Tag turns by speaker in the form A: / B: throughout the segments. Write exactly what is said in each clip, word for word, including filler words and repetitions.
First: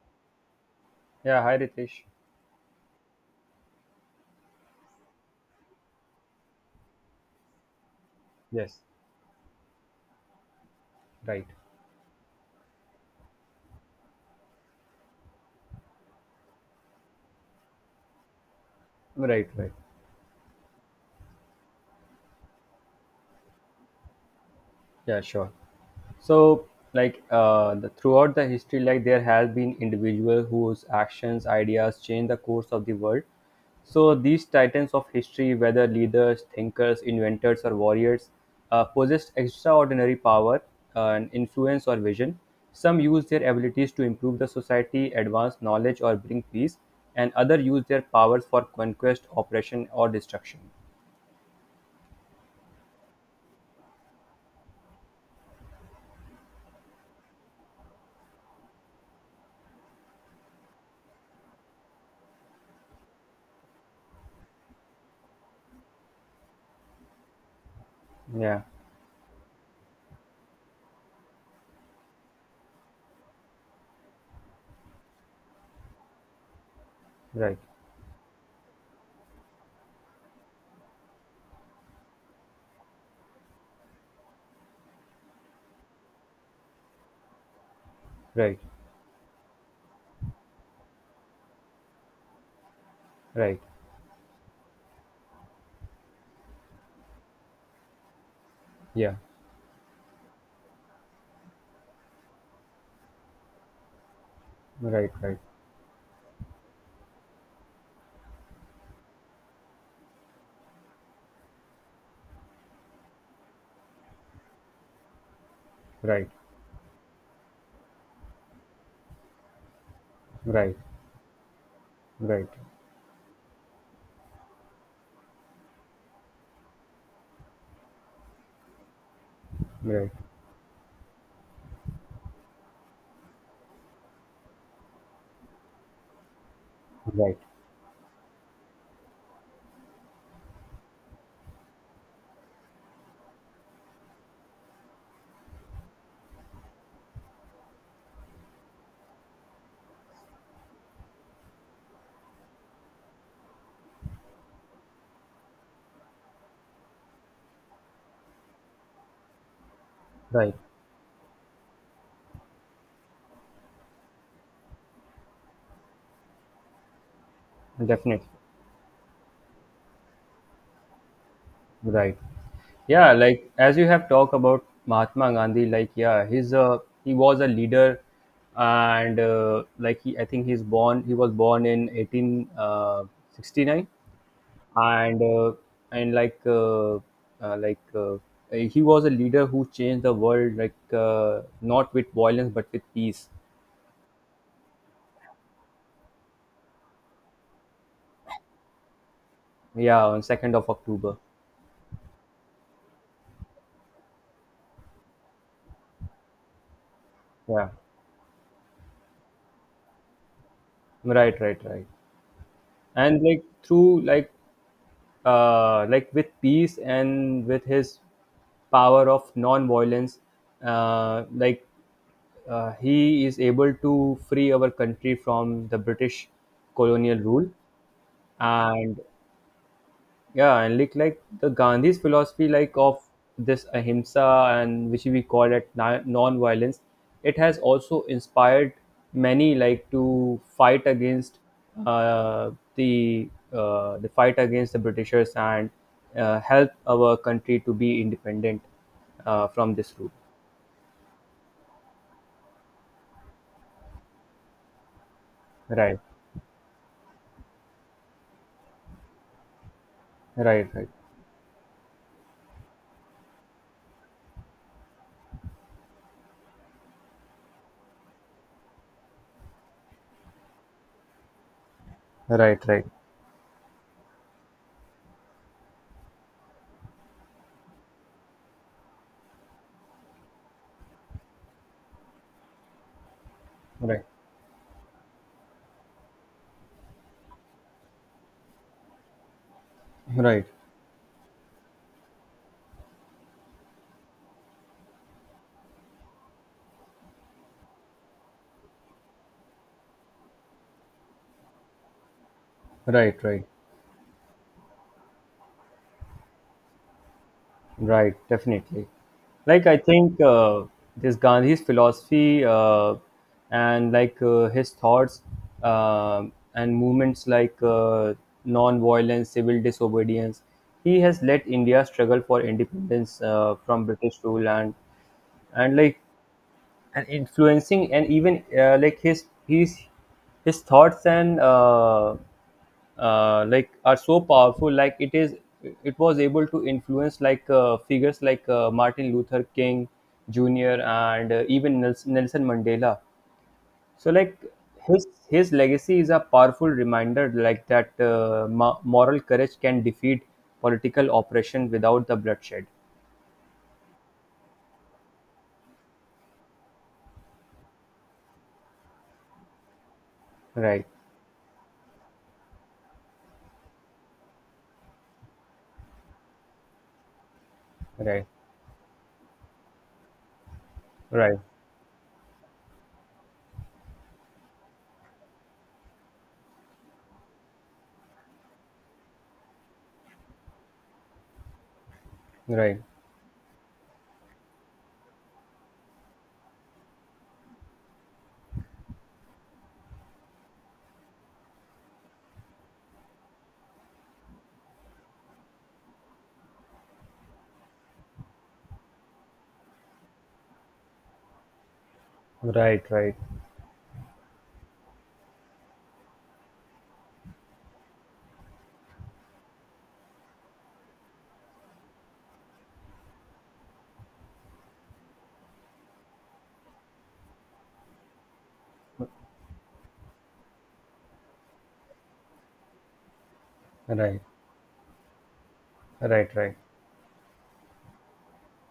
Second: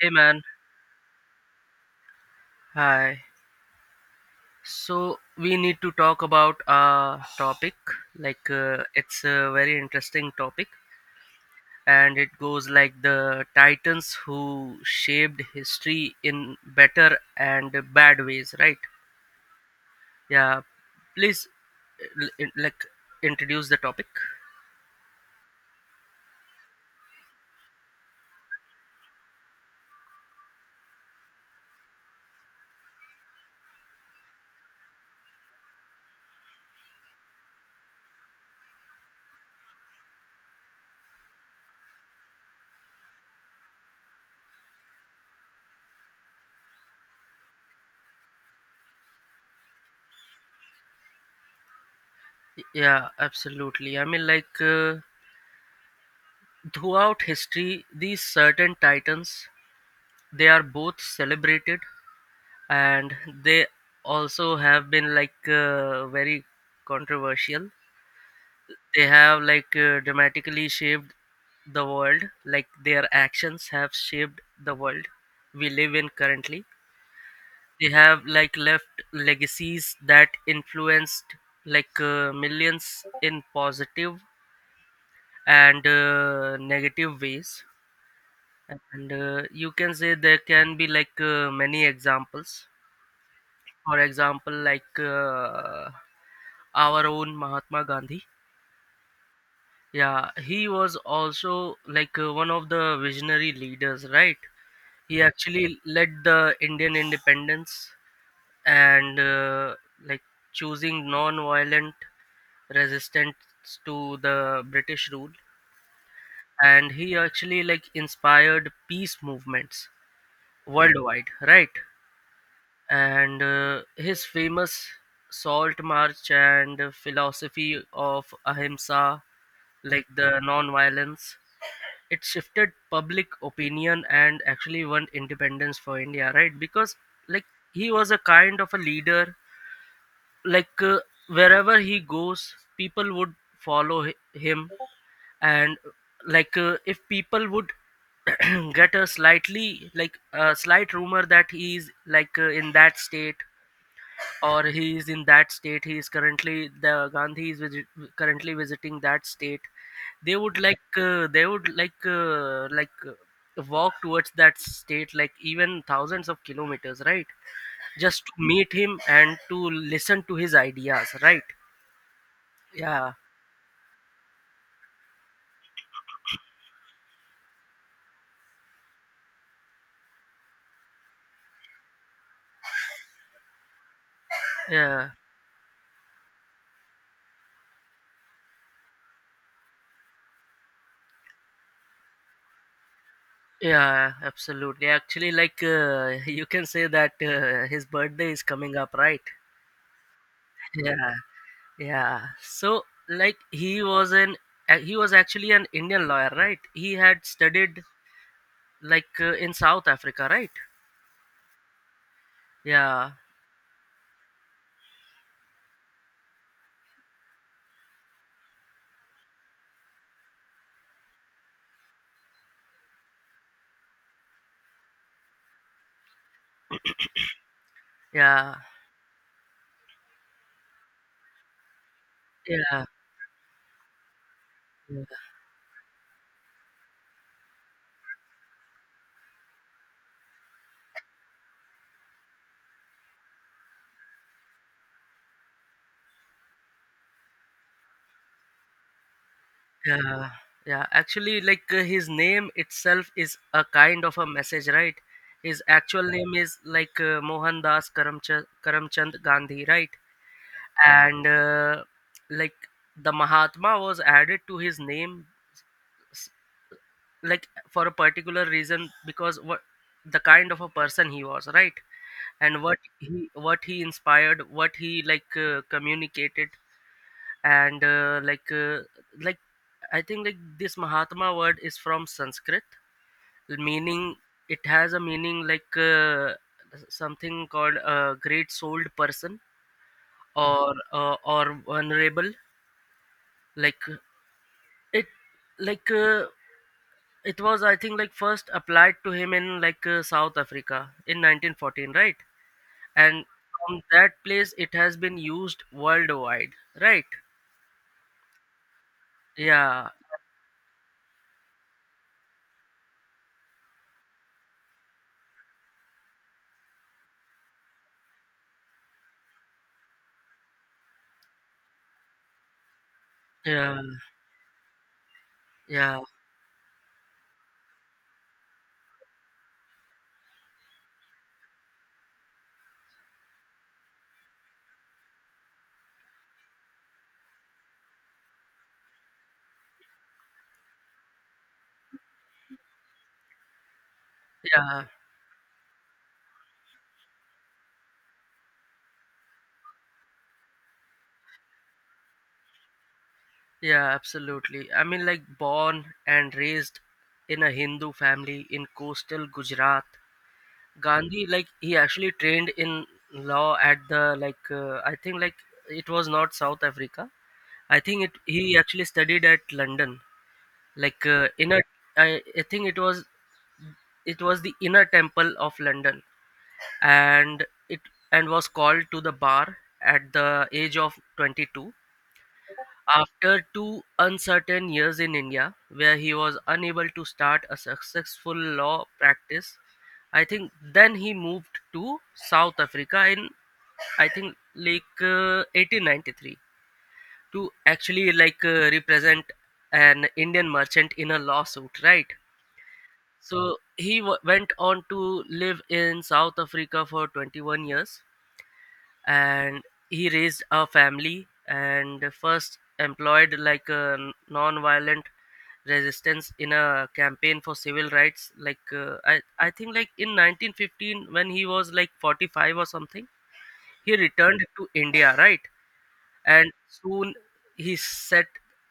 A: Hey man,
B: Yeah, hi Ritesh.
A: hi. So we need to talk about a topic, like
B: Yes,
A: uh, it's a very interesting topic,
B: right.
A: and it goes like the titans who shaped history in better and bad ways, right?
B: Right, right.
A: Yeah, please, uh, l- in- like introduce the topic.
B: Yeah, sure. So, like, uh, the, throughout the history, like, there has been individual whose actions, ideas change the course of the world. So, these titans of history, whether leaders, thinkers, inventors, or warriors, uh, possessed extraordinary power uh, and influence or vision. Some use their abilities to improve the society, advance knowledge, or bring peace, and others use their powers for conquest, oppression, or destruction.
A: Yeah, absolutely. I mean like uh, throughout history these certain titans, they are both celebrated, and they also have been like uh, very controversial.
B: Yeah.
A: They have like uh, dramatically shaped the world, like their actions have shaped the world we live in currently.
B: Right.
A: They have like left legacies that influenced like uh, millions in positive and uh, negative ways.
B: Right,
A: And uh, you can say there can be like uh, many examples.
B: right,
A: For example, like uh, our own Mahatma Gandhi.
B: yeah,
A: Yeah, he was also like uh, one of the visionary leaders, right?
B: right,
A: He
B: right,
A: actually led the Indian independence and, uh, like choosing non-violent resistance to the British rule.
B: right,
A: And he actually like inspired peace movements
B: right,
A: worldwide, right?
B: right,
A: And uh, his famous salt march and philosophy of ahimsa, like
B: right,
A: the non-violence, it shifted public opinion and actually won independence for India, right? Because
B: right,
A: like he was a kind of a leader, like uh, wherever he goes people would follow hi- him, and like uh, if people would get a slightly like a slight rumor that he's like uh, in that state, or he is in that state, he is currently the Gandhi is visit, currently visiting that state, they
B: right,
A: would like uh, they would like uh, like uh, walk towards that state, like even thousands of kilometers, right? Just
B: definitely,
A: to meet him and to listen to his ideas, right?
B: right.
A: yeah
B: Yeah, like as you have talked about Mahatma Gandhi, like, yeah, he's a he was a leader, and uh, like, he, I think he's born he was born in eighteen uh, sixty nine,
A: yeah
B: and uh, and like uh, uh, like uh, he was a leader who changed the world, like uh, not with violence but with peace.
A: Yeah, absolutely. Actually like uh, you can say that uh, his birthday is coming up, right?
B: Yeah, on 2nd of
A: Yeah.
B: October.
A: Yeah. So like he was an uh, he was actually an Indian lawyer, right? He had
B: Yeah.
A: studied like uh, in South Africa, right?
B: Right, right, right.
A: Yeah.
B: And, like, through like uh like with peace and with his power of non-violence, uh like uh, he is able to free our country from the British colonial rule.
A: Yeah.
B: And, yeah, and, like, like the gandhi's philosophy, like,
A: Yeah.
B: of this ahimsa, and
A: Yeah.
B: which we call it na- non-violence. It has also inspired many, like, to fight against uh, the uh, the fight against the britishers, and uh, help our country to be independent uh, from this rule.
A: Yeah. Yeah. Actually like uh, his name itself is a kind of a message, right? His
B: Right,
A: actual name is like uh, Mohandas Karamchand Karamchand Gandhi, right?
B: right, right,
A: And, uh, like the Mahatma was added to his name like for a particular reason, because what the kind of a person he was, right? And
B: right,
A: what
B: right,
A: he what he inspired, what he like uh, communicated. And uh, like uh, like I think like this Mahatma word is from Sanskrit,
B: right,
A: meaning it has a meaning like uh, something called a great souled person,
B: right,
A: or uh, or vulnerable. like it like uh, It was, I think, like first applied to him in like uh, South Africa in nineteen fourteen, right?
B: right,
A: And
B: right.
A: from that place, it has been used worldwide, right?
B: Right, definitely. Like, I
A: Yeah,
B: think uh, this Gandhi's philosophy, uh, and, like uh, his thoughts um and movements, like, uh, non-violence, civil disobedience, he has let India struggle for independence uh,
A: yeah,
B: from British rule, and and like
A: yeah,
B: and influencing, and even uh, like, his his his thoughts, and uh, uh, like, are so powerful, like, it is it was able to influence, like uh, figures like uh, martin luther king jr and uh, even nelson, nelson mandela. So, like,
A: yeah,
B: his his legacy is a powerful reminder, like, that uh, mo- moral courage can defeat political oppression without the bloodshed.
A: yeah, Absolutely. I mean, like born and raised in a Hindu family in coastal Gujarat,
B: Right,
A: Gandhi, like he actually trained in law at the like uh, I think like it was not South Africa. I think it
B: right,
A: he actually studied at London, like uh,
B: right,
A: inner I, I think it was, it was the Inner Temple of London, and it and was called to the bar at the age of twenty-two,
B: right,
A: after two uncertain years in India where he was unable to start a successful law practice. I think then he moved to South Africa in, I think like uh, eighteen ninety-three, to actually like uh, represent an Indian merchant in a lawsuit, right?
B: right, right,
A: So he w- went on to live in South Africa for twenty-one years, and he raised a family and first employed like a non-violent resistance in a campaign for civil rights, like uh, I, I think like in nineteen fifteen, when he was like forty-five or something, he
B: right.
A: returned to India, right?
B: Right,
A: And
B: right.
A: soon he set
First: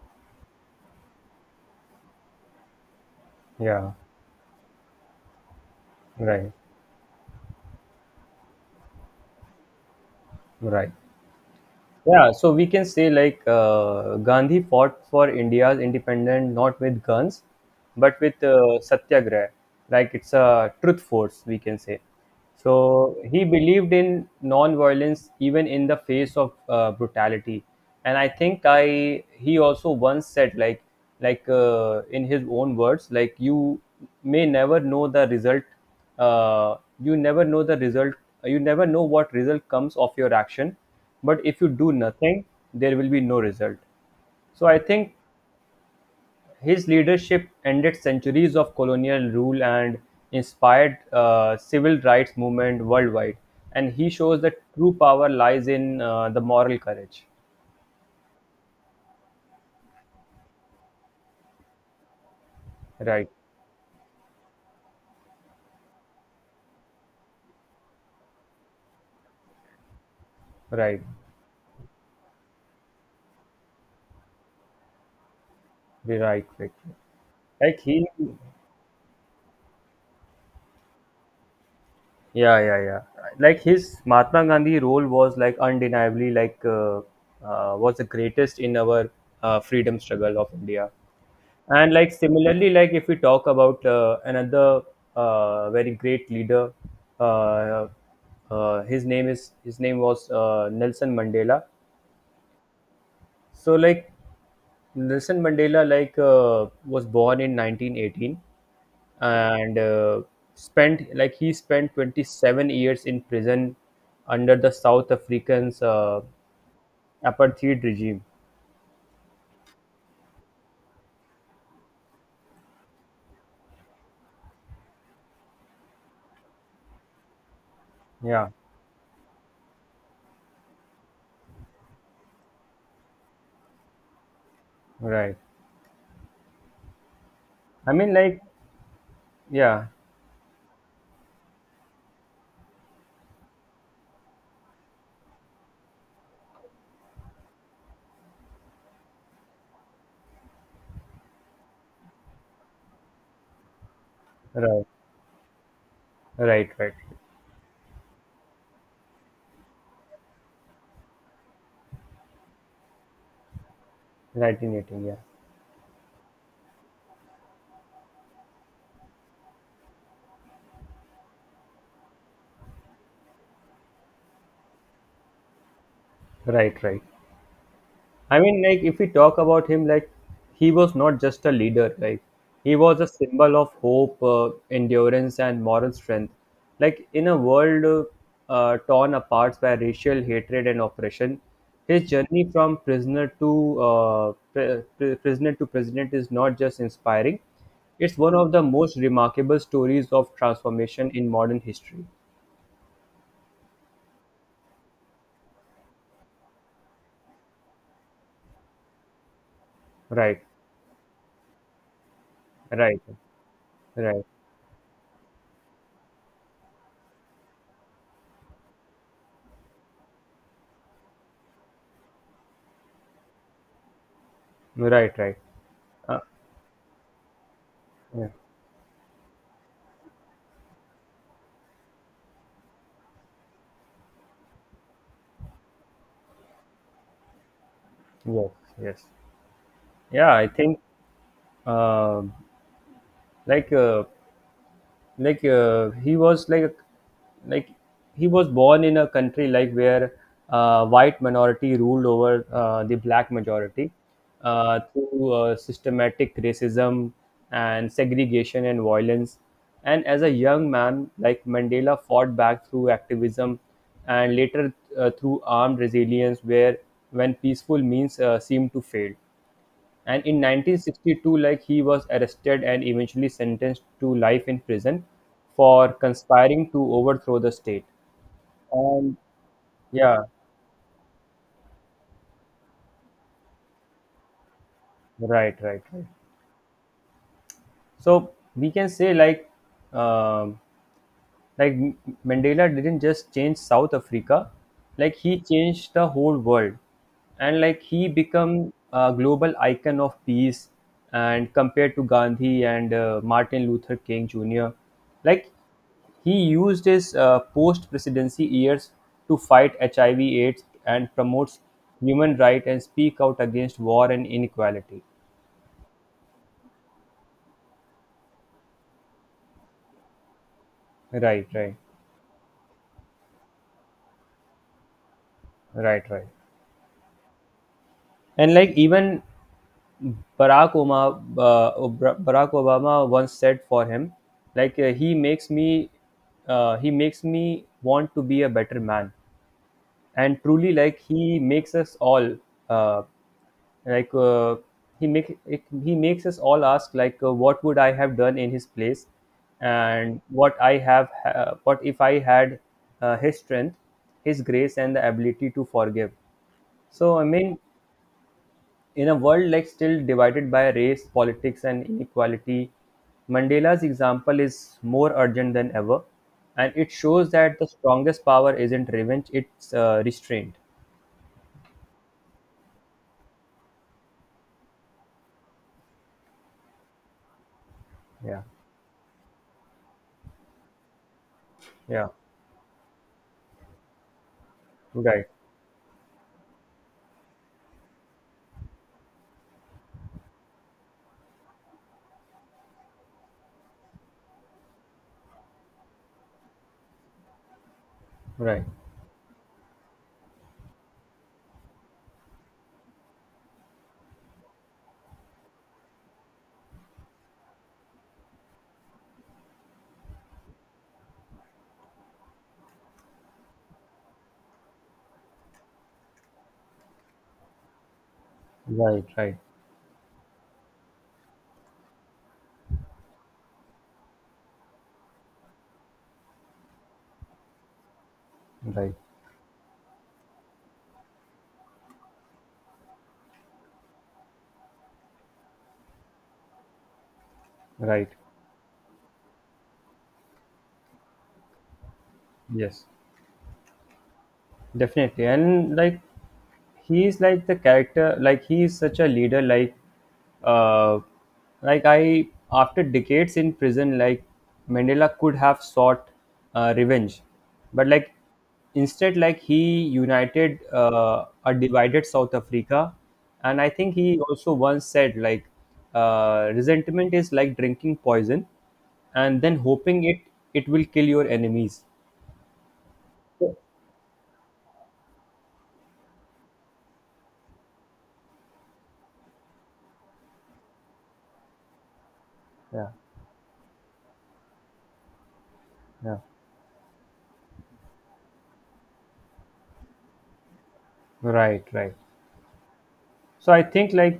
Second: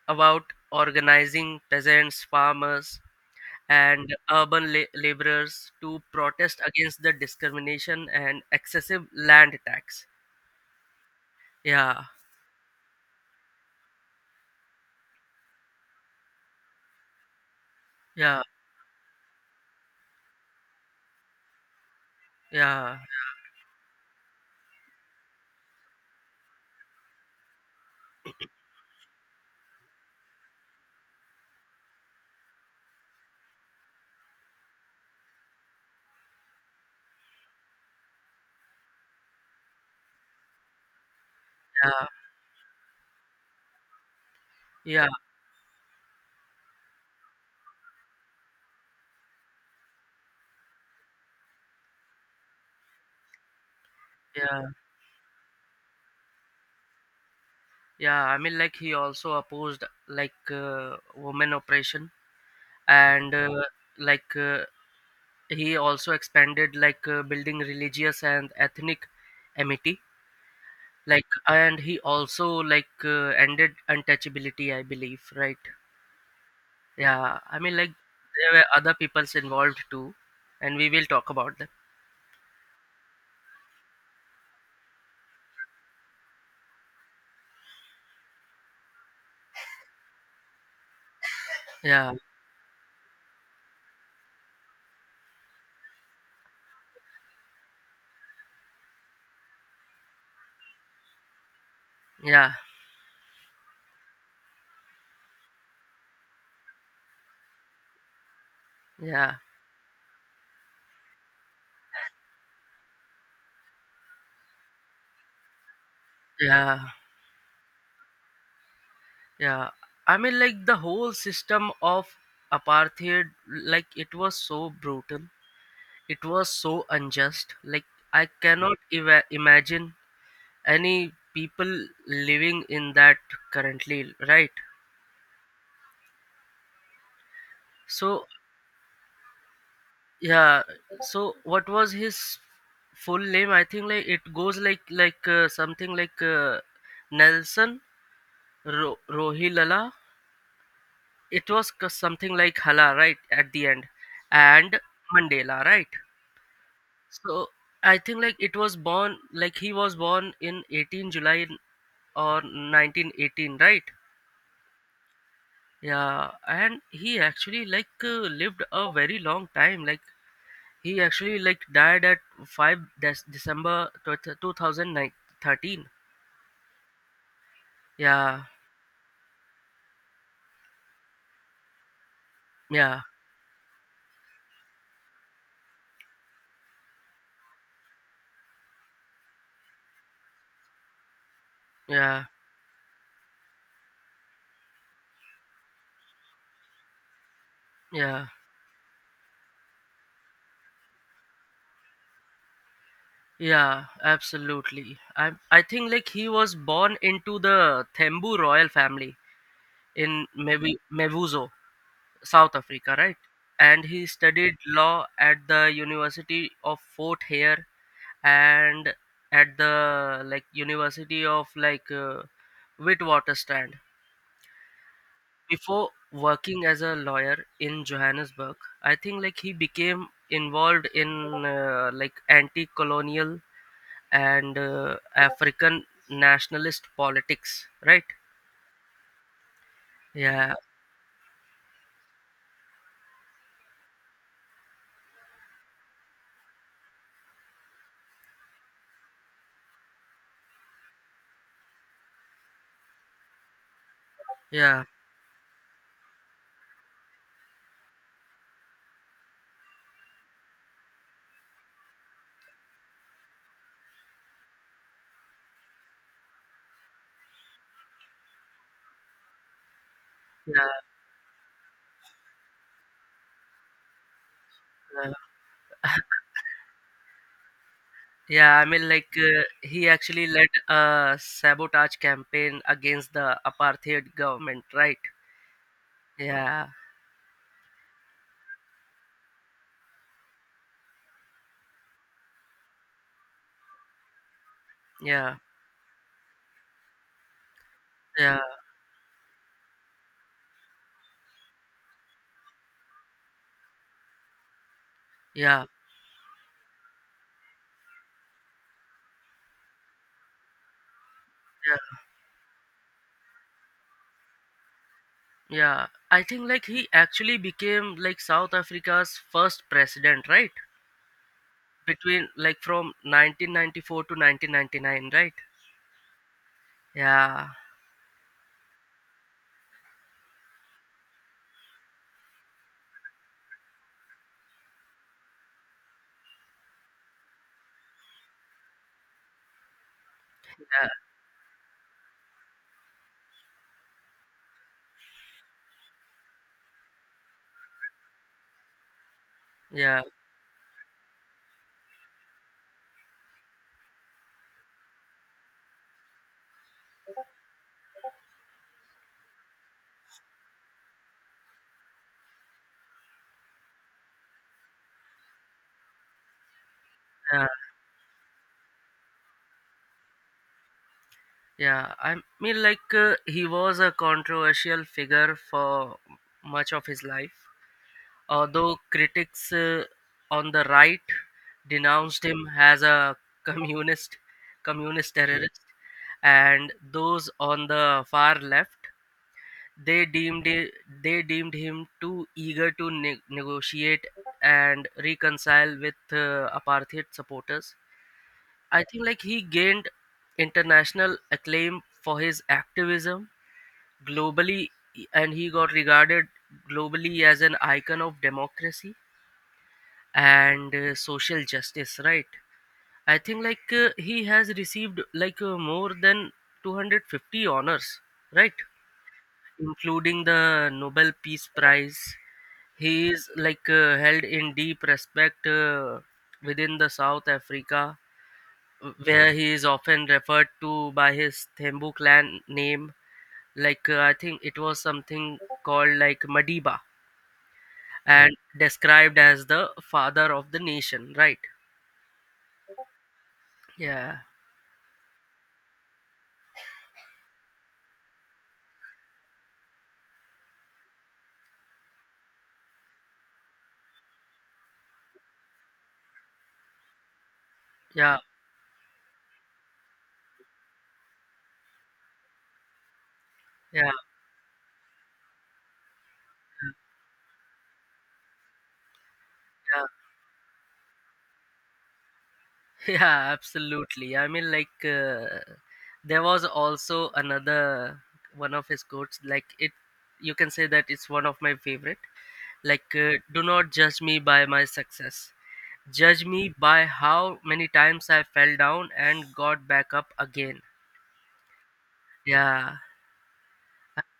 A: about organizing peasants, farmers,
B: Yeah,
A: and urban la- laborers to
B: right,
A: protest against the discrimination and excessive land tax.
B: right.
A: Yeah,
B: Yeah, so we can say, like, uh, Gandhi fought for India's independence not with guns, but with
A: yeah,
B: uh, satyagraha. Like, it's a truth force, we can say.
A: yeah,
B: So, he believed in non-violence even in the face of uh, brutality. And, I think I he also once said, like, like uh, in his own words, like, you may never know the result. uh, you never know the result. You never know what result comes of your action, but if you do
A: yeah,
B: nothing, there will be no result. So, I
A: yeah,
B: think his leadership ended centuries of colonial rule and inspired uh, civil rights movement worldwide, and he shows that
A: yeah,
B: true power lies in uh, the moral courage.
A: yeah. I mean, like he also opposed like uh, women oppression,
B: Right,
A: and uh, like uh, he also expanded like uh, building religious and ethnic amity.
B: right,
A: Like, and he also like uh, ended untouchability, I believe, right?
B: right, right, right.
A: Yeah, I mean,
B: like
A: like
B: he
A: there were other peoples involved too, and we will talk about that.
B: Yeah, yeah, yeah. Like, his Mahatma Gandhi role was, like, undeniably, like uh, uh, was the greatest in our uh, freedom struggle of India. And, like,
A: Yeah,
B: similarly, like, if we talk about uh, another uh, very great leader, uh, uh, his name is his name was uh, Nelson Mandela.
A: yeah,
B: So, like, Nelson Mandela, like uh, was born in nineteen eighteen,
A: yeah,
B: and uh, spent like he spent twenty-seven years in prison under the South Africans uh,
A: yeah,
B: apartheid regime.
A: yeah. I mean, like the whole system of apartheid, like it was so brutal, it was so unjust. Like I
B: Yeah,
A: cannot eva imagine any people living in that currently, right?
B: right. I mean,
A: So,
B: like, yeah,
A: yeah. So what was his full name? I think like it goes like like uh, something like uh, Nelson Ro- Rohilala. It was c- something like Hala, right? At the end, and
B: right,
A: Mandela, right?
B: right, right.
A: So I think like it was born, like he was born in eighteenth of July or nineteen eighteen, right?
B: nineteen eighteen, yeah.
A: Yeah, and he actually like uh, lived a very long time. Like, he actually like died at five December- December two thousand thirteen.
B: Right, right. I
A: Yeah,
B: mean, like, if we talk about him, like, he was not just a leader, like, he was
A: yeah,
B: a symbol of hope, uh, endurance, and moral strength. Like, in a world uh, uh, torn apart by racial hatred and oppression, his
A: yeah,
B: journey from prisoner to uh, pr- pr- prisoner to president is not just inspiring; it's
A: yeah,
B: one of the most remarkable stories of transformation in modern history.
A: yeah, Absolutely. I I think like he was born into the Thembu royal family in
B: Right,
A: maybe Mevuzo, South Africa,
B: right,
A: right? And he
B: right,
A: studied law at the University of Fort Hare, and at the like University of like uh, Witwatersrand,
B: right, right.
A: before
B: Uh,
A: working as a lawyer in
B: yeah.
A: Johannesburg. I think like he became involved in uh, like anti-colonial and uh, African nationalist politics, right?
B: Yes, yes. Yeah, I
A: yeah
B: think uh, like uh, like uh, he was like like he was born in a country, like, where uh, white minority ruled over uh, the black majority uh,
A: yeah
B: through uh, systematic racism and segregation and violence. And, as a young man, like, mandela fought back through activism, and later uh, through armed resilience, where when peaceful means uh, seemed to fail, and in
A: yeah
B: nineteen sixty-two, like, he was arrested and eventually sentenced to life in prison
A: yeah,
B: for conspiring to overthrow the state.
A: yeah. I mean like uh, he
B: Yeah,
A: actually led a sabotage campaign against the apartheid government, right?
B: right, right, right.
A: yeah
B: So, we can say, like, um, Like M- Mandela didn't just change South Africa, like,
A: yeah
B: he changed the whole world, and, like, he
A: yeah
B: become a global icon of peace. And, compared to Gandhi and uh, Martin Luther King Junior, like,
A: yeah
B: he used his uh, post-presidency years to fight H I V/AIDS and promotes
A: yeah
B: human rights and speak out against war and inequality.
A: Yeah, I think like he actually became like South Africa's first president, right?
B: Right, right,
A: Between like from nineteen ninety-four to nineteen ninety-nine, right?
B: right, right.
A: Yeah,
B: And, like, even Barack Obama, uh, Barack Obama once said for him, like, uh, he makes me, uh, he makes me want to be a better man, and, truly,
A: yeah,
B: like, he makes us all, uh, like uh, he make he makes us all ask, like, uh, what would I have done in his place,
A: yeah,
B: and what I have, uh, what if I had uh, his strength, his grace, and the ability to forgive. So, I mean, in a world, like, still divided by race, politics, and inequality, Mandela's example is more urgent than ever, and it shows
A: yeah,
B: that the strongest power isn't revenge; it's uh, restraint.
A: yeah. I mean, like uh, he was a controversial figure for much of his life,
B: Yeah,
A: although critics uh, on the right
B: yeah,
A: denounced him as a communist, communist
B: right,
A: terrorist, and those on the far left, They deemed it, they deemed him too eager to ne- negotiate and reconcile with uh, apartheid supporters.
B: right,
A: I think like he gained international acclaim for his activism globally, and he got regarded globally as an icon of democracy and uh, social justice, right? I think like uh, he has received like uh, more than two hundred fifty honors, right?
B: right,
A: Including the Nobel Peace Prize. He is like uh, held in deep respect uh, within the South Africa,
B: right, right,
A: where he is often referred to by his Thembu clan name. Like uh, I think it was something called like Madiba,
B: right.
A: and described as the father of the nation, right?
B: Yes,
A: Yeah.
B: definitely. And, like, he's like the character like he is such a leader like uh like I after decades in prison, like, Mandela could have sought uh, revenge, but, like,
A: Yeah.
B: instead, like, he united uh, a divided South Africa, and I
A: Yeah.
B: think he also once said, like, uh, resentment is like drinking poison and then
A: Yeah.
B: hoping it it will kill your enemies.
A: Yeah, absolutely. I mean, like, uh, there was also another one of his quotes, like, it, you can say that it's one of my favorite.
B: Yeah,
A: Like, uh, do not judge me by my success.
B: yeah,
A: Judge me by how many times I fell down and got back up again.
B: right, right.
A: Yeah,
B: So, I think, like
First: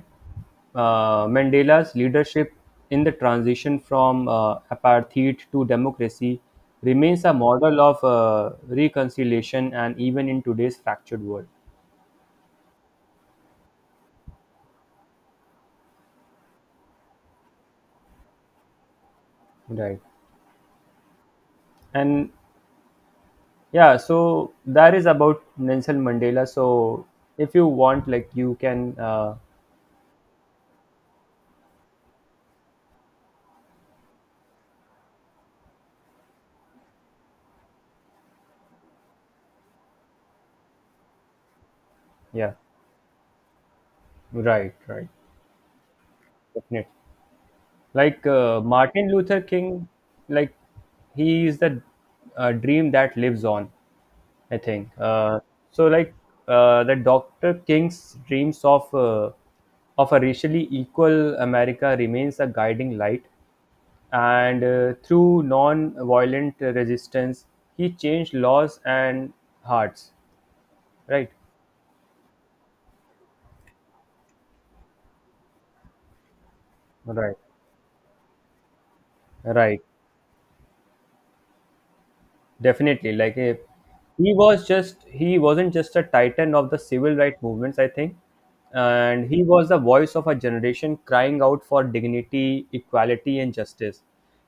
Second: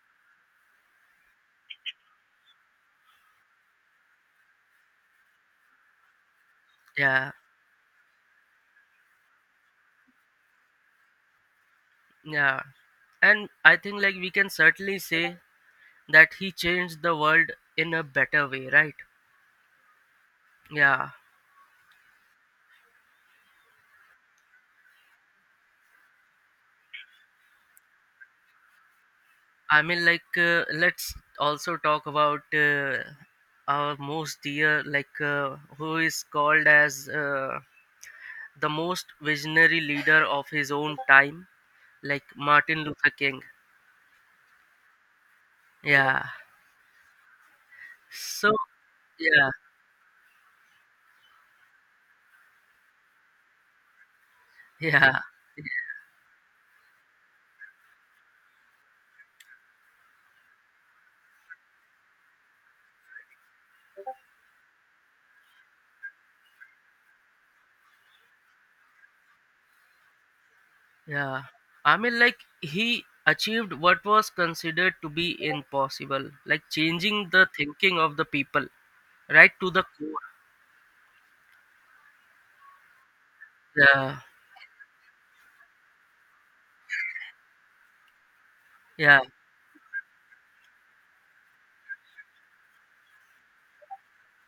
B: uh, Mandela's leadership in the transition from uh, apartheid to democracy remains
A: yeah,
B: a model of uh, reconciliation and even in today's fractured world.
A: yeah. And I think, like, we can certainly say that he changed the world in a better way, right?
B: Right.
A: Yeah.
B: And, yeah, so that is about Nelson Mandela. So, if you want, like, you can, uh,
A: I mean, like, uh, let's also talk about uh, our most dear, like, uh, who is called as uh, the most visionary leader of his own time, like
B: yeah,
A: Martin Luther King.
B: right, right,
A: Yeah.
B: definitely. Like,
A: So,
B: uh, Martin Luther
A: yeah,
B: King, like, he is the uh, dream that lives on. I think.
A: yeah,
B: Uh, so, like, uh, the Doctor King's dreams of uh, of a racially equal America remains a guiding light, and uh, through non-violent resistance, he changed laws and hearts. Right,
A: yeah. I mean, like, he achieved what was considered to be impossible, like changing
B: right,
A: the thinking of the people right to
B: right.
A: the core.
B: Definitely, like, eh,
A: Yeah,
B: he was just he wasn't just a titan of the civil rights movements, I think,
A: yeah,
B: and he was the voice of a generation crying out for dignity, equality, and justice.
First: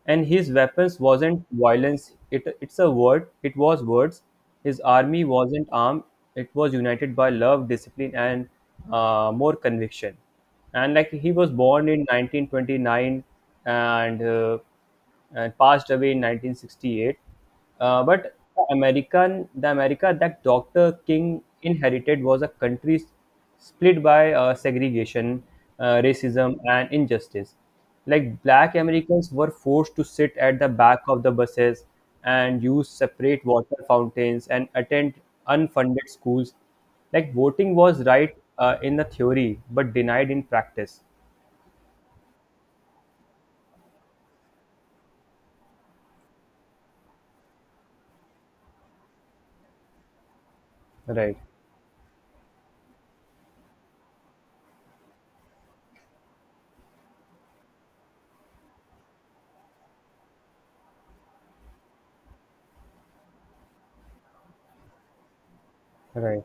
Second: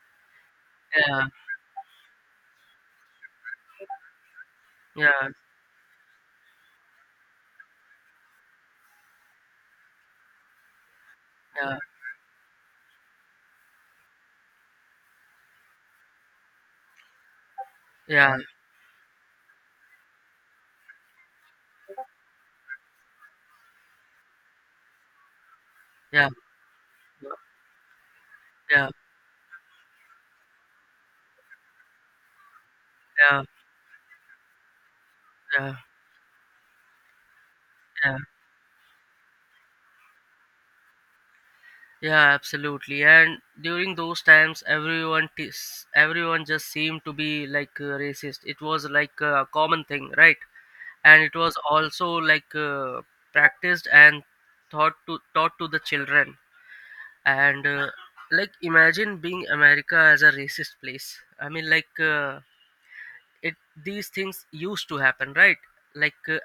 B: And, his weapons
A: yeah,
B: wasn't violence; it it's a word. It was words. His army
A: yeah,
B: wasn't armed; it was united by love, discipline, and uh, more conviction. And, like, he was born in nineteen twenty-nine, and uh, and passed away in nineteen sixty-eight. Uh,
A: yeah,
B: but the American, the America that Doctor King inherited was a country s- split by uh, segregation, uh,
A: yeah,
B: racism, and
A: yeah.
B: injustice. Like, black
A: Yeah,
B: Americans were forced to sit at the back of the buses and use
A: yeah,
B: separate water fountains and attend
A: yeah,
B: unfunded schools. Like, voting was
A: yeah,
B: right uh, in the theory, but denied in practice.
A: yeah, absolutely. And during those times, everyone tis everyone just seemed to be like uh, racist. It was like a common thing, right? And it
B: Right,
A: was also like uh, practiced and taught to taught to the children. And uh, like imagine being America as a racist place. I mean, like uh, it these things used to happen, right? like uh,
B: right,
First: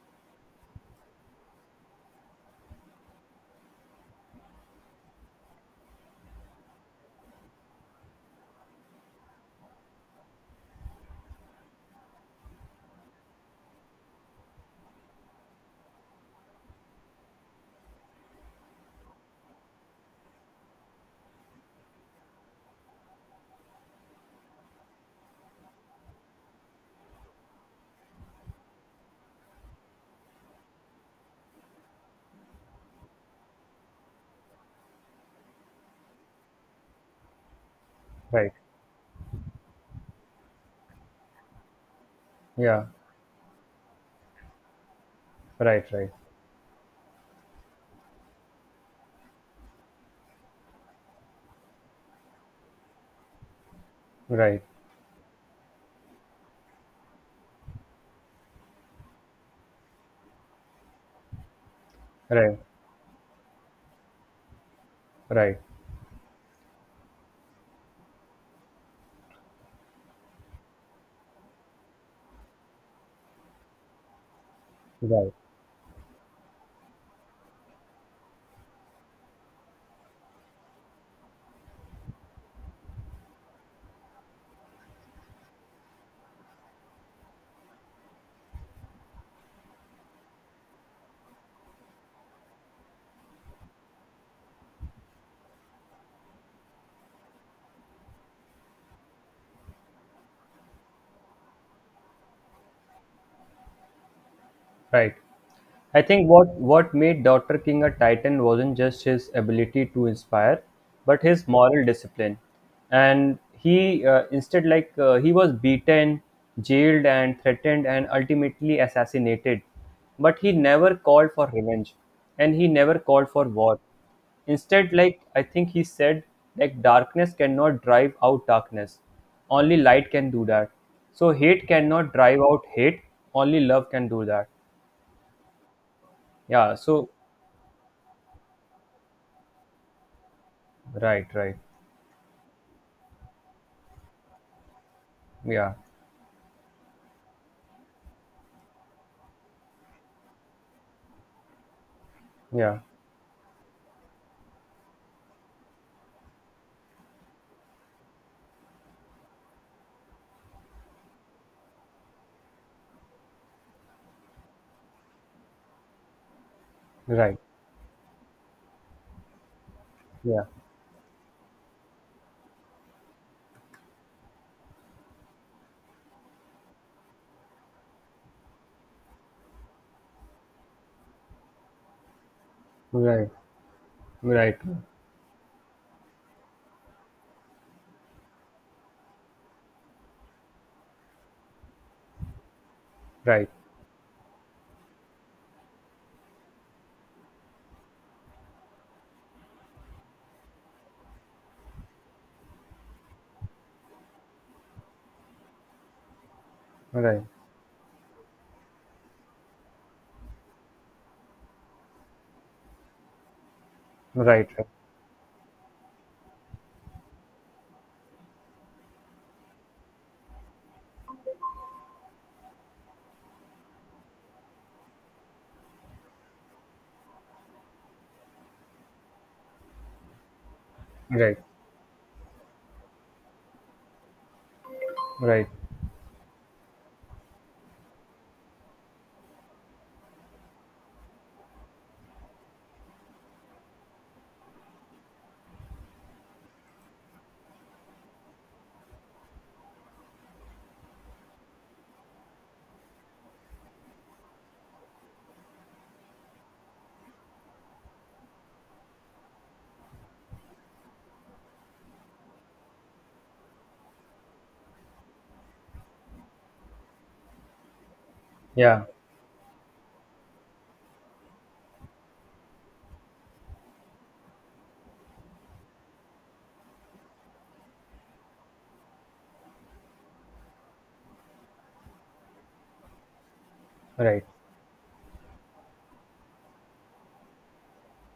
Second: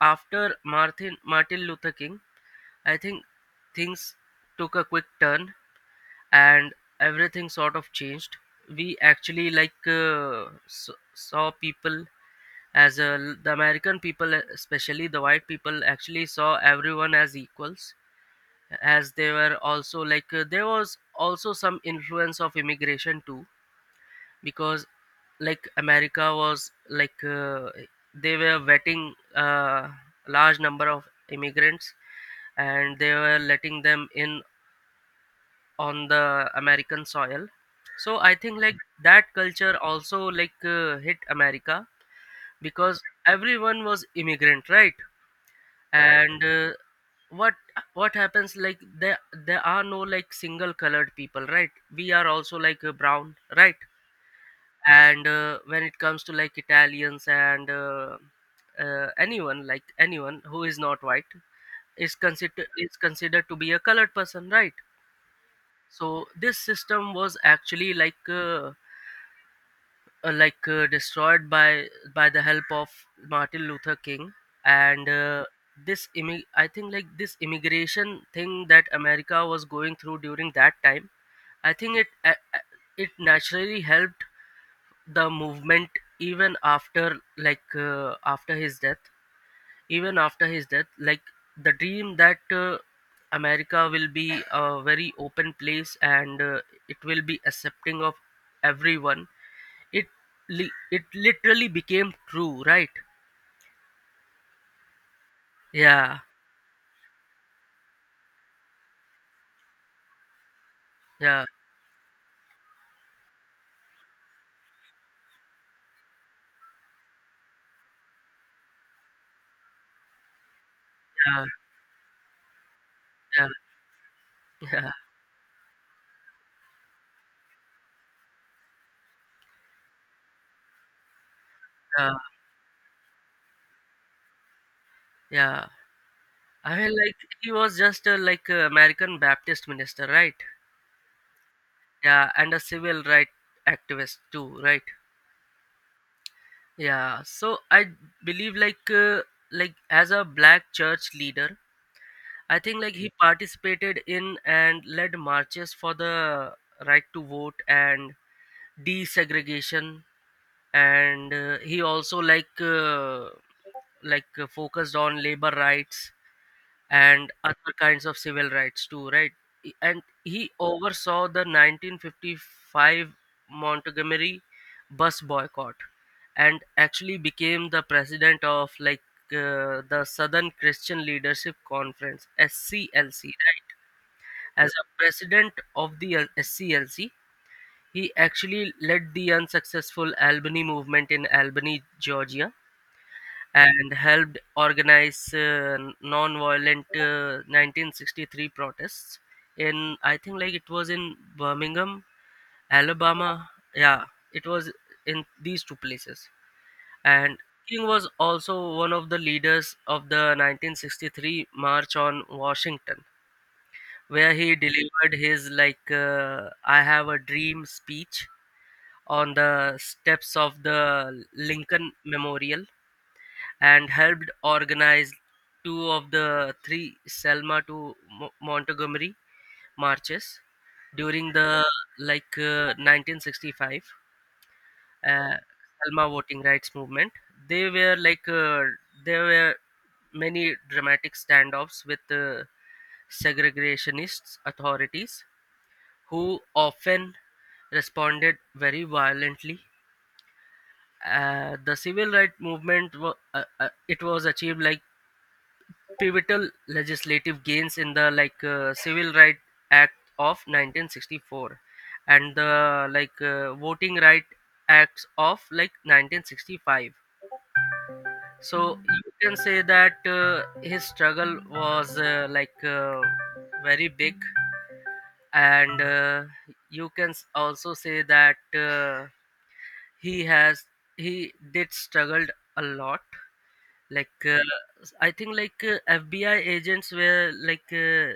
A: After martin martin Luther King, I think things took a quick turn and everything sort of changed. We actually like uh, s- saw people as a, the American people, especially the white people, actually saw everyone as equals, as they were also like uh, there was also some influence of immigration too, because like America was like uh, they were vetting uh, large number of immigrants, and they were letting them in on the American soil. So I
B: right.
A: think like that culture also like uh, hit America,
B: Yeah,
A: because everyone was immigrant, right?
B: right, right.
A: And uh, what what happens like there there are no like single colored people, right? We are also like uh, brown, right?
B: Right,
A: And uh, when it comes to like Italians and uh, uh, anyone like anyone who is not white is
B: right,
A: considered is considered to be a colored person, right?
B: right,
A: So this system was actually like uh, uh, like uh, destroyed by by the help of Martin Luther King. And
B: right,
A: uh, this immi- I think like this immigration thing that America was going through during that time, I think it uh, uh, it naturally helped the movement. Even after like uh, after his death, even after his death, like the dream that uh, America will be a very open place and uh, it will be accepting of everyone, it li- it literally became true, right?
B: right. I
A: yeah
B: think what, what made Doctor King a titan wasn't just his ability to inspire, but
A: yeah
B: his moral discipline. And, he uh, instead, like, uh, he was beaten, jailed, and threatened, and ultimately assassinated. But, he never called
A: yeah
B: for revenge, and he never called for
A: yeah
B: war.
A: yeah
B: Instead, like, I think he said, like, darkness cannot drive out darkness, only light can do that. So, hate cannot
A: yeah,
B: drive out hate, only love can do that.
A: yeah.
B: Yeah,
A: i mean
B: so
A: like he was just a, like a American Baptist minister, right?
B: right, right.
A: Yeah, and a civil right activist, too, right?
B: Yeah,
A: Yeah, so I believe, like, uh, like, as a Black church leader, I
B: yeah,
A: think, like, he participated in and led marches for the right to vote and desegregation, and uh, he also, like, uh, like uh, focused on labor rights and
B: right,
A: other kinds of civil rights, too, right? E- And
B: yeah,
A: he oversaw the nineteen fifty-five Montgomery bus boycott and actually became the president of, like, uh, the Southern Christian Leadership Conference, S C L C,
B: right,
A: right?
B: right,
A: As
B: right,
A: a president of the L- S C L C, he actually led the unsuccessful Albany movement in Albany, Georgia,
B: right,
A: and helped organize uh, non-violent, uh, nineteen sixty-three protests in, I think, like, it was in Birmingham, Alabama. Yeah, it was in these two places.
B: right,
A: And King was also one of the leaders of the nineteen sixty-three March on Washington, where
B: right,
A: he delivered his, like, uh, I Have a Dream speech on the steps of the Lincoln Memorial, and helped organize two of the three Selma to Mo- Montgomery marches during
B: right,
A: the, like, uh, nineteen sixty-five, uh,
B: right.
A: Selma voting rights movement. They were like uh, there were many dramatic standoffs with uh, segregationist authorities, who often responded very violently. Uh, the civil rights movement wa- uh, uh, it was achieved, like, pivotal legislative gains in the, like, uh, Civil Right Act of nineteen sixty-four, and the, like, uh, Voting Right Acts of, like, nineteen sixty-five. So
B: Yeah,
A: you can say that, uh, his struggle was, uh, like, uh, very big, and, uh, you can s- also say that, uh, he has he did struggled a lot, like,
B: right,
A: uh, s- I think, like, uh, FBI agents were, like, uh,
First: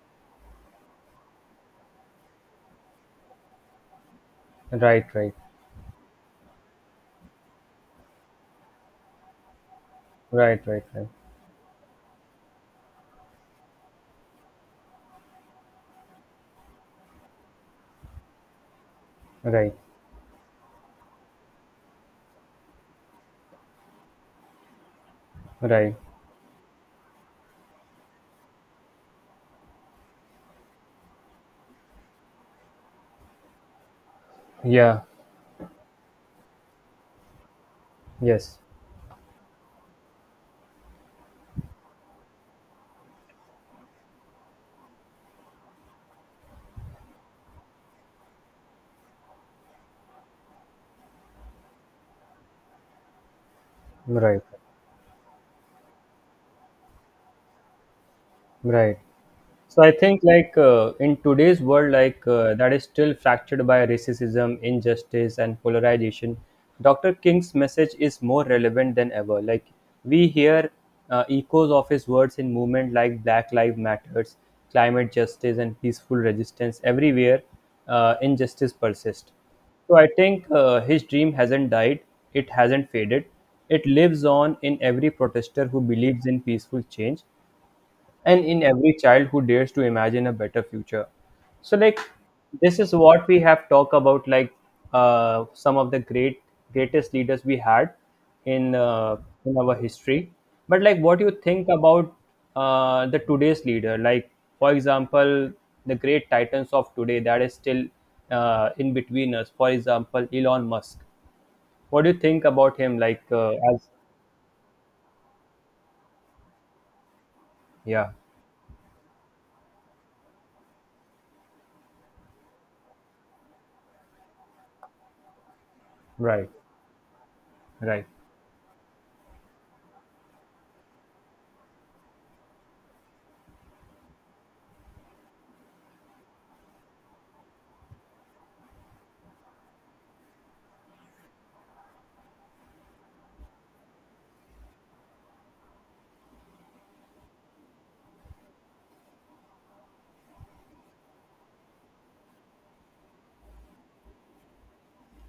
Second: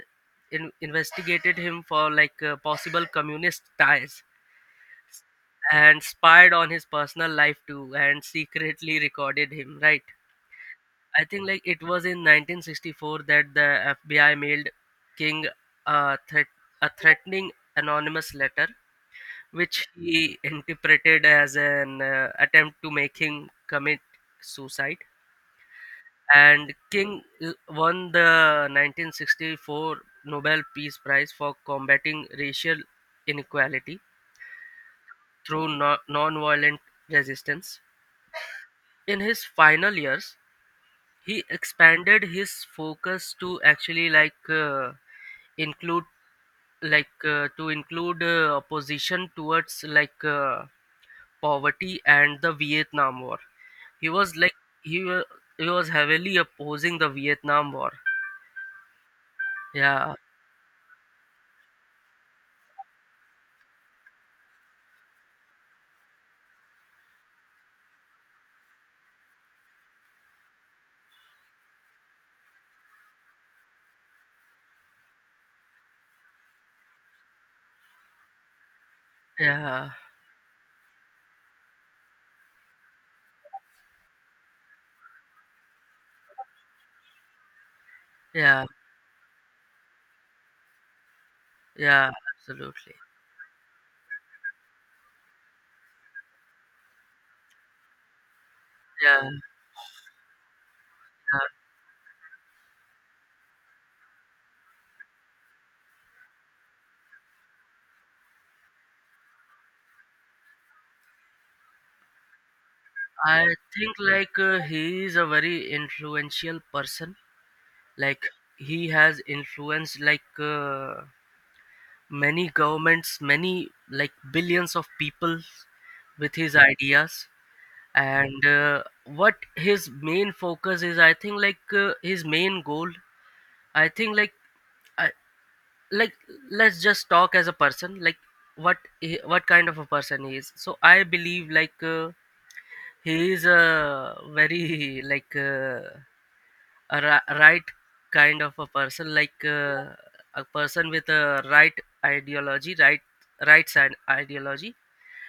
A: in- investigated him for, like, uh, possible communist ties,
B: right, right,
A: and spied on his personal life, too, and secretly recorded him, right?
B: right, right,
A: I think, like, it was in nineteen sixty-four that the FBI mailed King a, threat- a threatening anonymous letter,
B: right,
A: which he interpreted as an uh, attempt to make him commit suicide.
B: right, right,
A: And King l- won the nineteen sixty-four Nobel Peace Prize for combating racial inequality
B: yeah,
A: through no- nonviolent resistance.
B: yes,
A: In his final years, he expanded his focus to actually, like, uh, include like uh, to include uh, opposition towards, like, uh, poverty and the Vietnam War. He was
B: right,
A: like he, wa- he was heavily opposing the Vietnam War.
B: right. So, I
A: Yeah,
B: think, like uh, in today's world, like uh, that is still fractured by racism, injustice, and polarization. Doctor King's message is more relevant than ever. Like, we hear uh, echoes of his words in movement like Black Lives Matters, climate justice, and peaceful resistance everywhere. Uh, injustice persists.
A: yeah,
B: So, I think uh, his dream hasn't died. It hasn't faded. It lives on in every protester who believes in peaceful change and in
A: yeah.
B: every child who dares to imagine a better future. So, like,
A: Yeah,
B: this is
A: absolutely.
B: what we have talked about, like, uh, some of the great greatest leaders we had in uh,
A: Yeah, yeah.
B: in our history. But, like, what do you think about uh, the today's leader, like, for example, the great titans of today that is still uh, in between us, for example, elon musk? What do you think about him, like, uh,
A: I
B: as
A: think, like, uh, he is a very influential person.
B: Yeah,
A: Like, he has influenced, like, uh, many governments, many, like, billions of people with
B: right,
A: his ideas.
B: right,
A: And uh, what his main focus is, I think, like, uh, his main goal. I think, like, I, like let's just talk as a person, like, what he, what kind of a person he is. So I believe, like, uh, he is a very, like, uh, a ri- right kind of a person, like, uh, a person with a right ideology, right right side ideology,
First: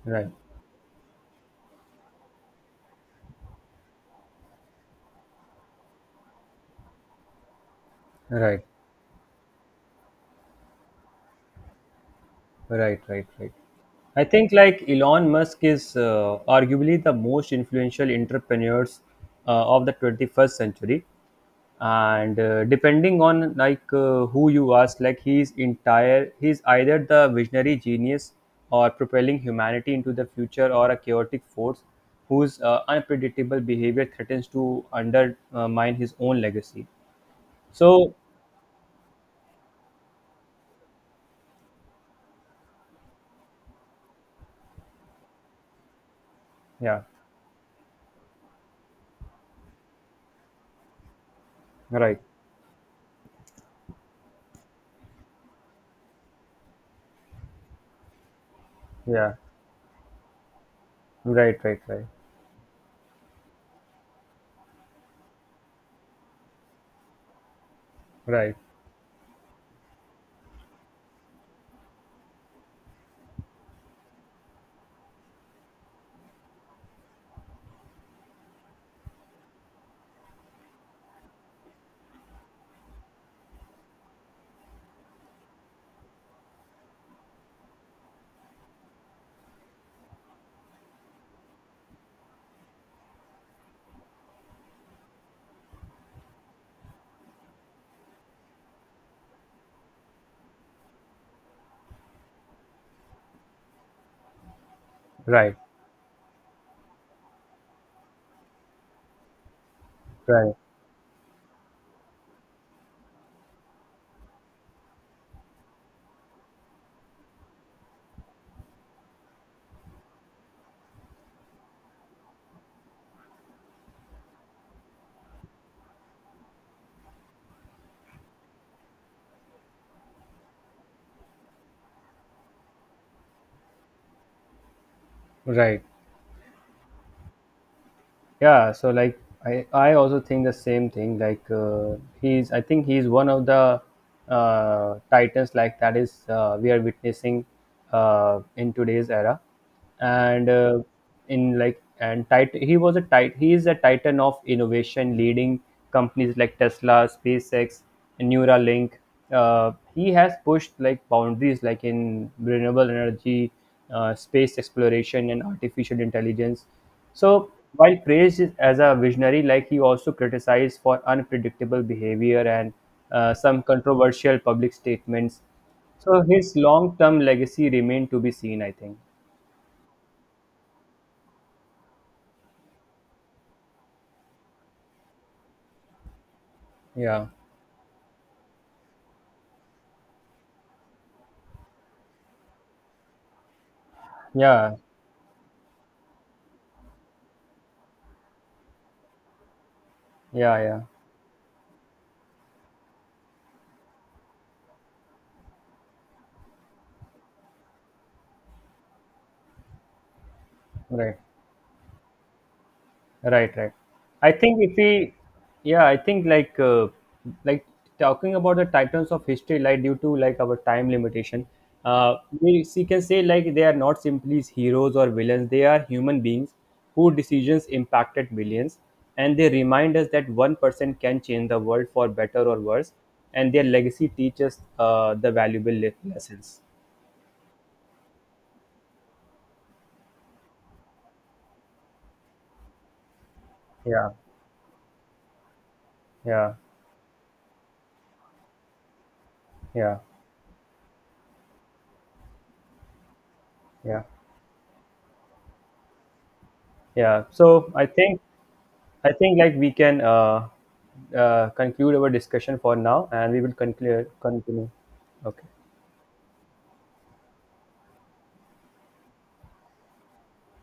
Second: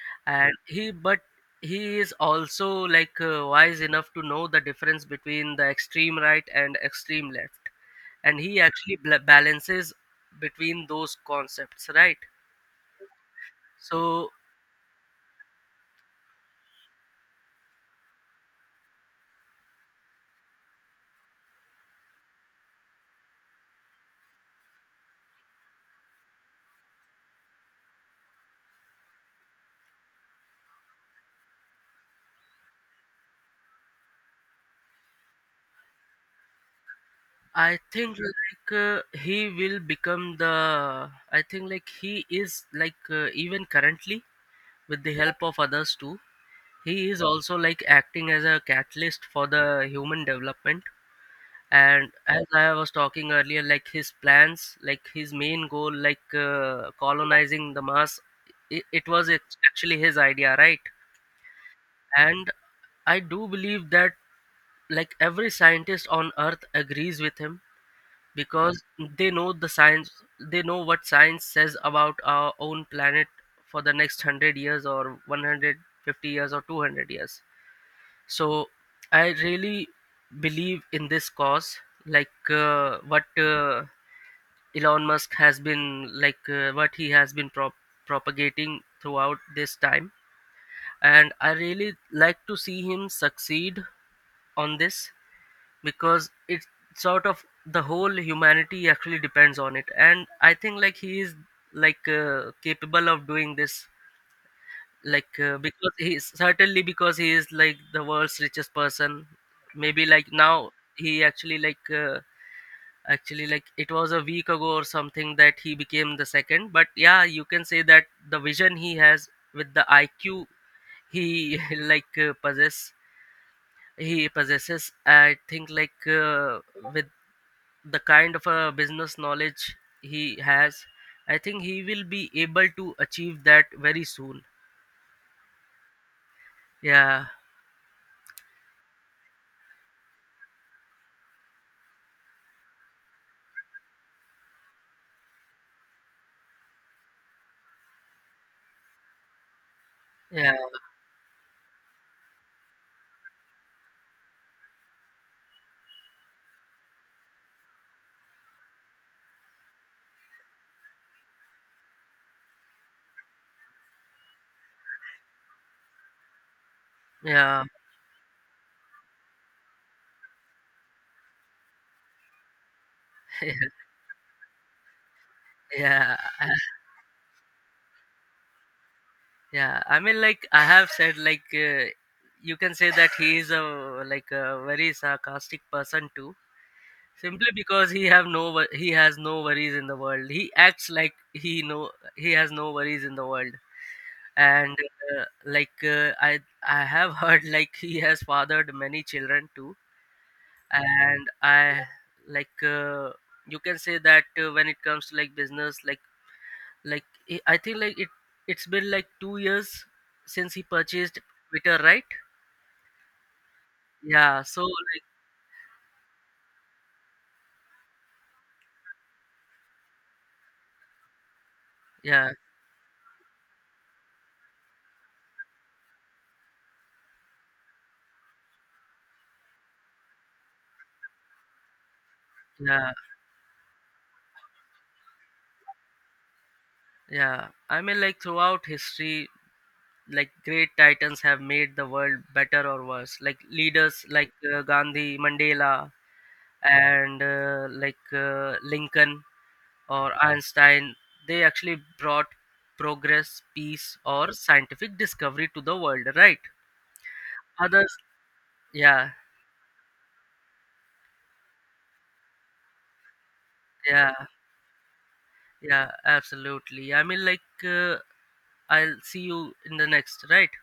B: right,
A: and he but he is also, like, uh, wise enough to know the difference between the extreme right and extreme left, and he
B: right.
A: actually bla balances between those concepts, right?
B: Right, right, right. I
A: So
B: think, like, Elon Musk is uh, arguably the most influential entrepreneurs uh, of the twenty-first century, and uh, depending on, like, uh, who you ask, like, he's entire he's either the visionary genius or propelling humanity into the future, or a chaotic force whose uh, unpredictable behavior threatens to undermine his own legacy.
A: I
B: So
A: think, like, uh, he will become the. I think, like, he is, like, uh, even currently, with the help of others, too.
B: yeah,
A: He is also, like, acting as a catalyst for the human development. And
B: right,
A: as I was talking earlier, like, his plans, like, his main goal, like, uh, colonizing the Mars. It, it was
B: yeah,
A: act- actually his idea, right?
B: right, right, right,
A: And I do believe that, like, every scientist on Earth agrees with him,
B: right,
A: because they know the science, they know what science says about our own planet for the next one hundred years, or one hundred fifty years, or two hundred years. So I really believe in this cause, like, uh, what uh, Elon Musk has been, like, uh, what he has been prop- propagating throughout this time. And I really like to see him succeed on this, because it's sort of, the whole humanity actually depends on it. And I think, like, he is, like, uh, capable of doing this, like, uh,
B: right.
A: because he is certainly, because he is like the world's richest person, maybe, like,
B: Right,
A: now. He actually, like, uh, actually like it was a week ago or something that he became the second. But yeah, you can say that the vision he has, with the IQ he like, uh, possess he possesses, I think, like, uh, with the kind of a business knowledge he has, I think he will be able to achieve that very soon.
B: right.
A: Yeah,
B: Yeah, so, like, I I also think the same thing. Like, uh, he's I think he's one of the uh, titans, like, that is uh, we are witnessing uh, in today's era, and
A: yeah,
B: uh, in like and tit- he was a tit- he is a titan of innovation, leading companies like Tesla, SpaceX, Neuralink. Uh, he has pushed, like, boundaries, like, in renewable energy, uh, space exploration, and artificial intelligence. So,
A: yeah.
B: while praised as a visionary, like, he also criticized for unpredictable behavior and uh, some controversial public statements.
A: Yeah,
B: So, his long term legacy remained to be seen, I think.
A: yeah. I mean, like, I have said, like, uh, you can say that he is a, like, a very sarcastic person, too,
B: Yeah,
A: simply because he have no wo- he has no worries in the world. He acts like he know he has no worries in the world. And,
B: yeah,
A: uh, like, uh, i i have heard, like, he has fathered many children, too.
B: yeah, yeah.
A: And I, like, uh, you can say that, uh, when it comes to, like, business, like like i I think, like, it it's been, like, two years since he purchased
B: Right.
A: Twitter, right?
B: Right, right. I
A: Yeah, so,
B: think if
A: like.
B: we, yeah, I think, like, uh, like talking about the titans of history, like, due to, like, our time limitation, uh,
A: Yeah,
B: we see can say, like, they are not simply heroes or villains. They are human beings whose decisions impacted millions, and they remind us that one person can change the world for better or
A: yeah,
B: worse, and their legacy teaches uh, the valuable le- lessons.
A: yeah. I mean, like, throughout history, like, great titans have made the world better or worse. Like leaders
B: Yeah,
A: like, uh, Gandhi, Mandela,
B: yeah,
A: and, uh, like, uh, Lincoln,
B: yeah,
A: or Einstein, they actually brought progress, peace,
B: yeah,
A: or scientific discovery to the world, right?
B: yeah. So, I
A: Others.
B: think.
A: Yeah,
B: I think, like, we can uh, uh, conclude our discussion for now, and we will conclude
A: yeah,
B: continue. Okay.
A: yeah, absolutely. I mean, like, uh, I'll see you in the next, right?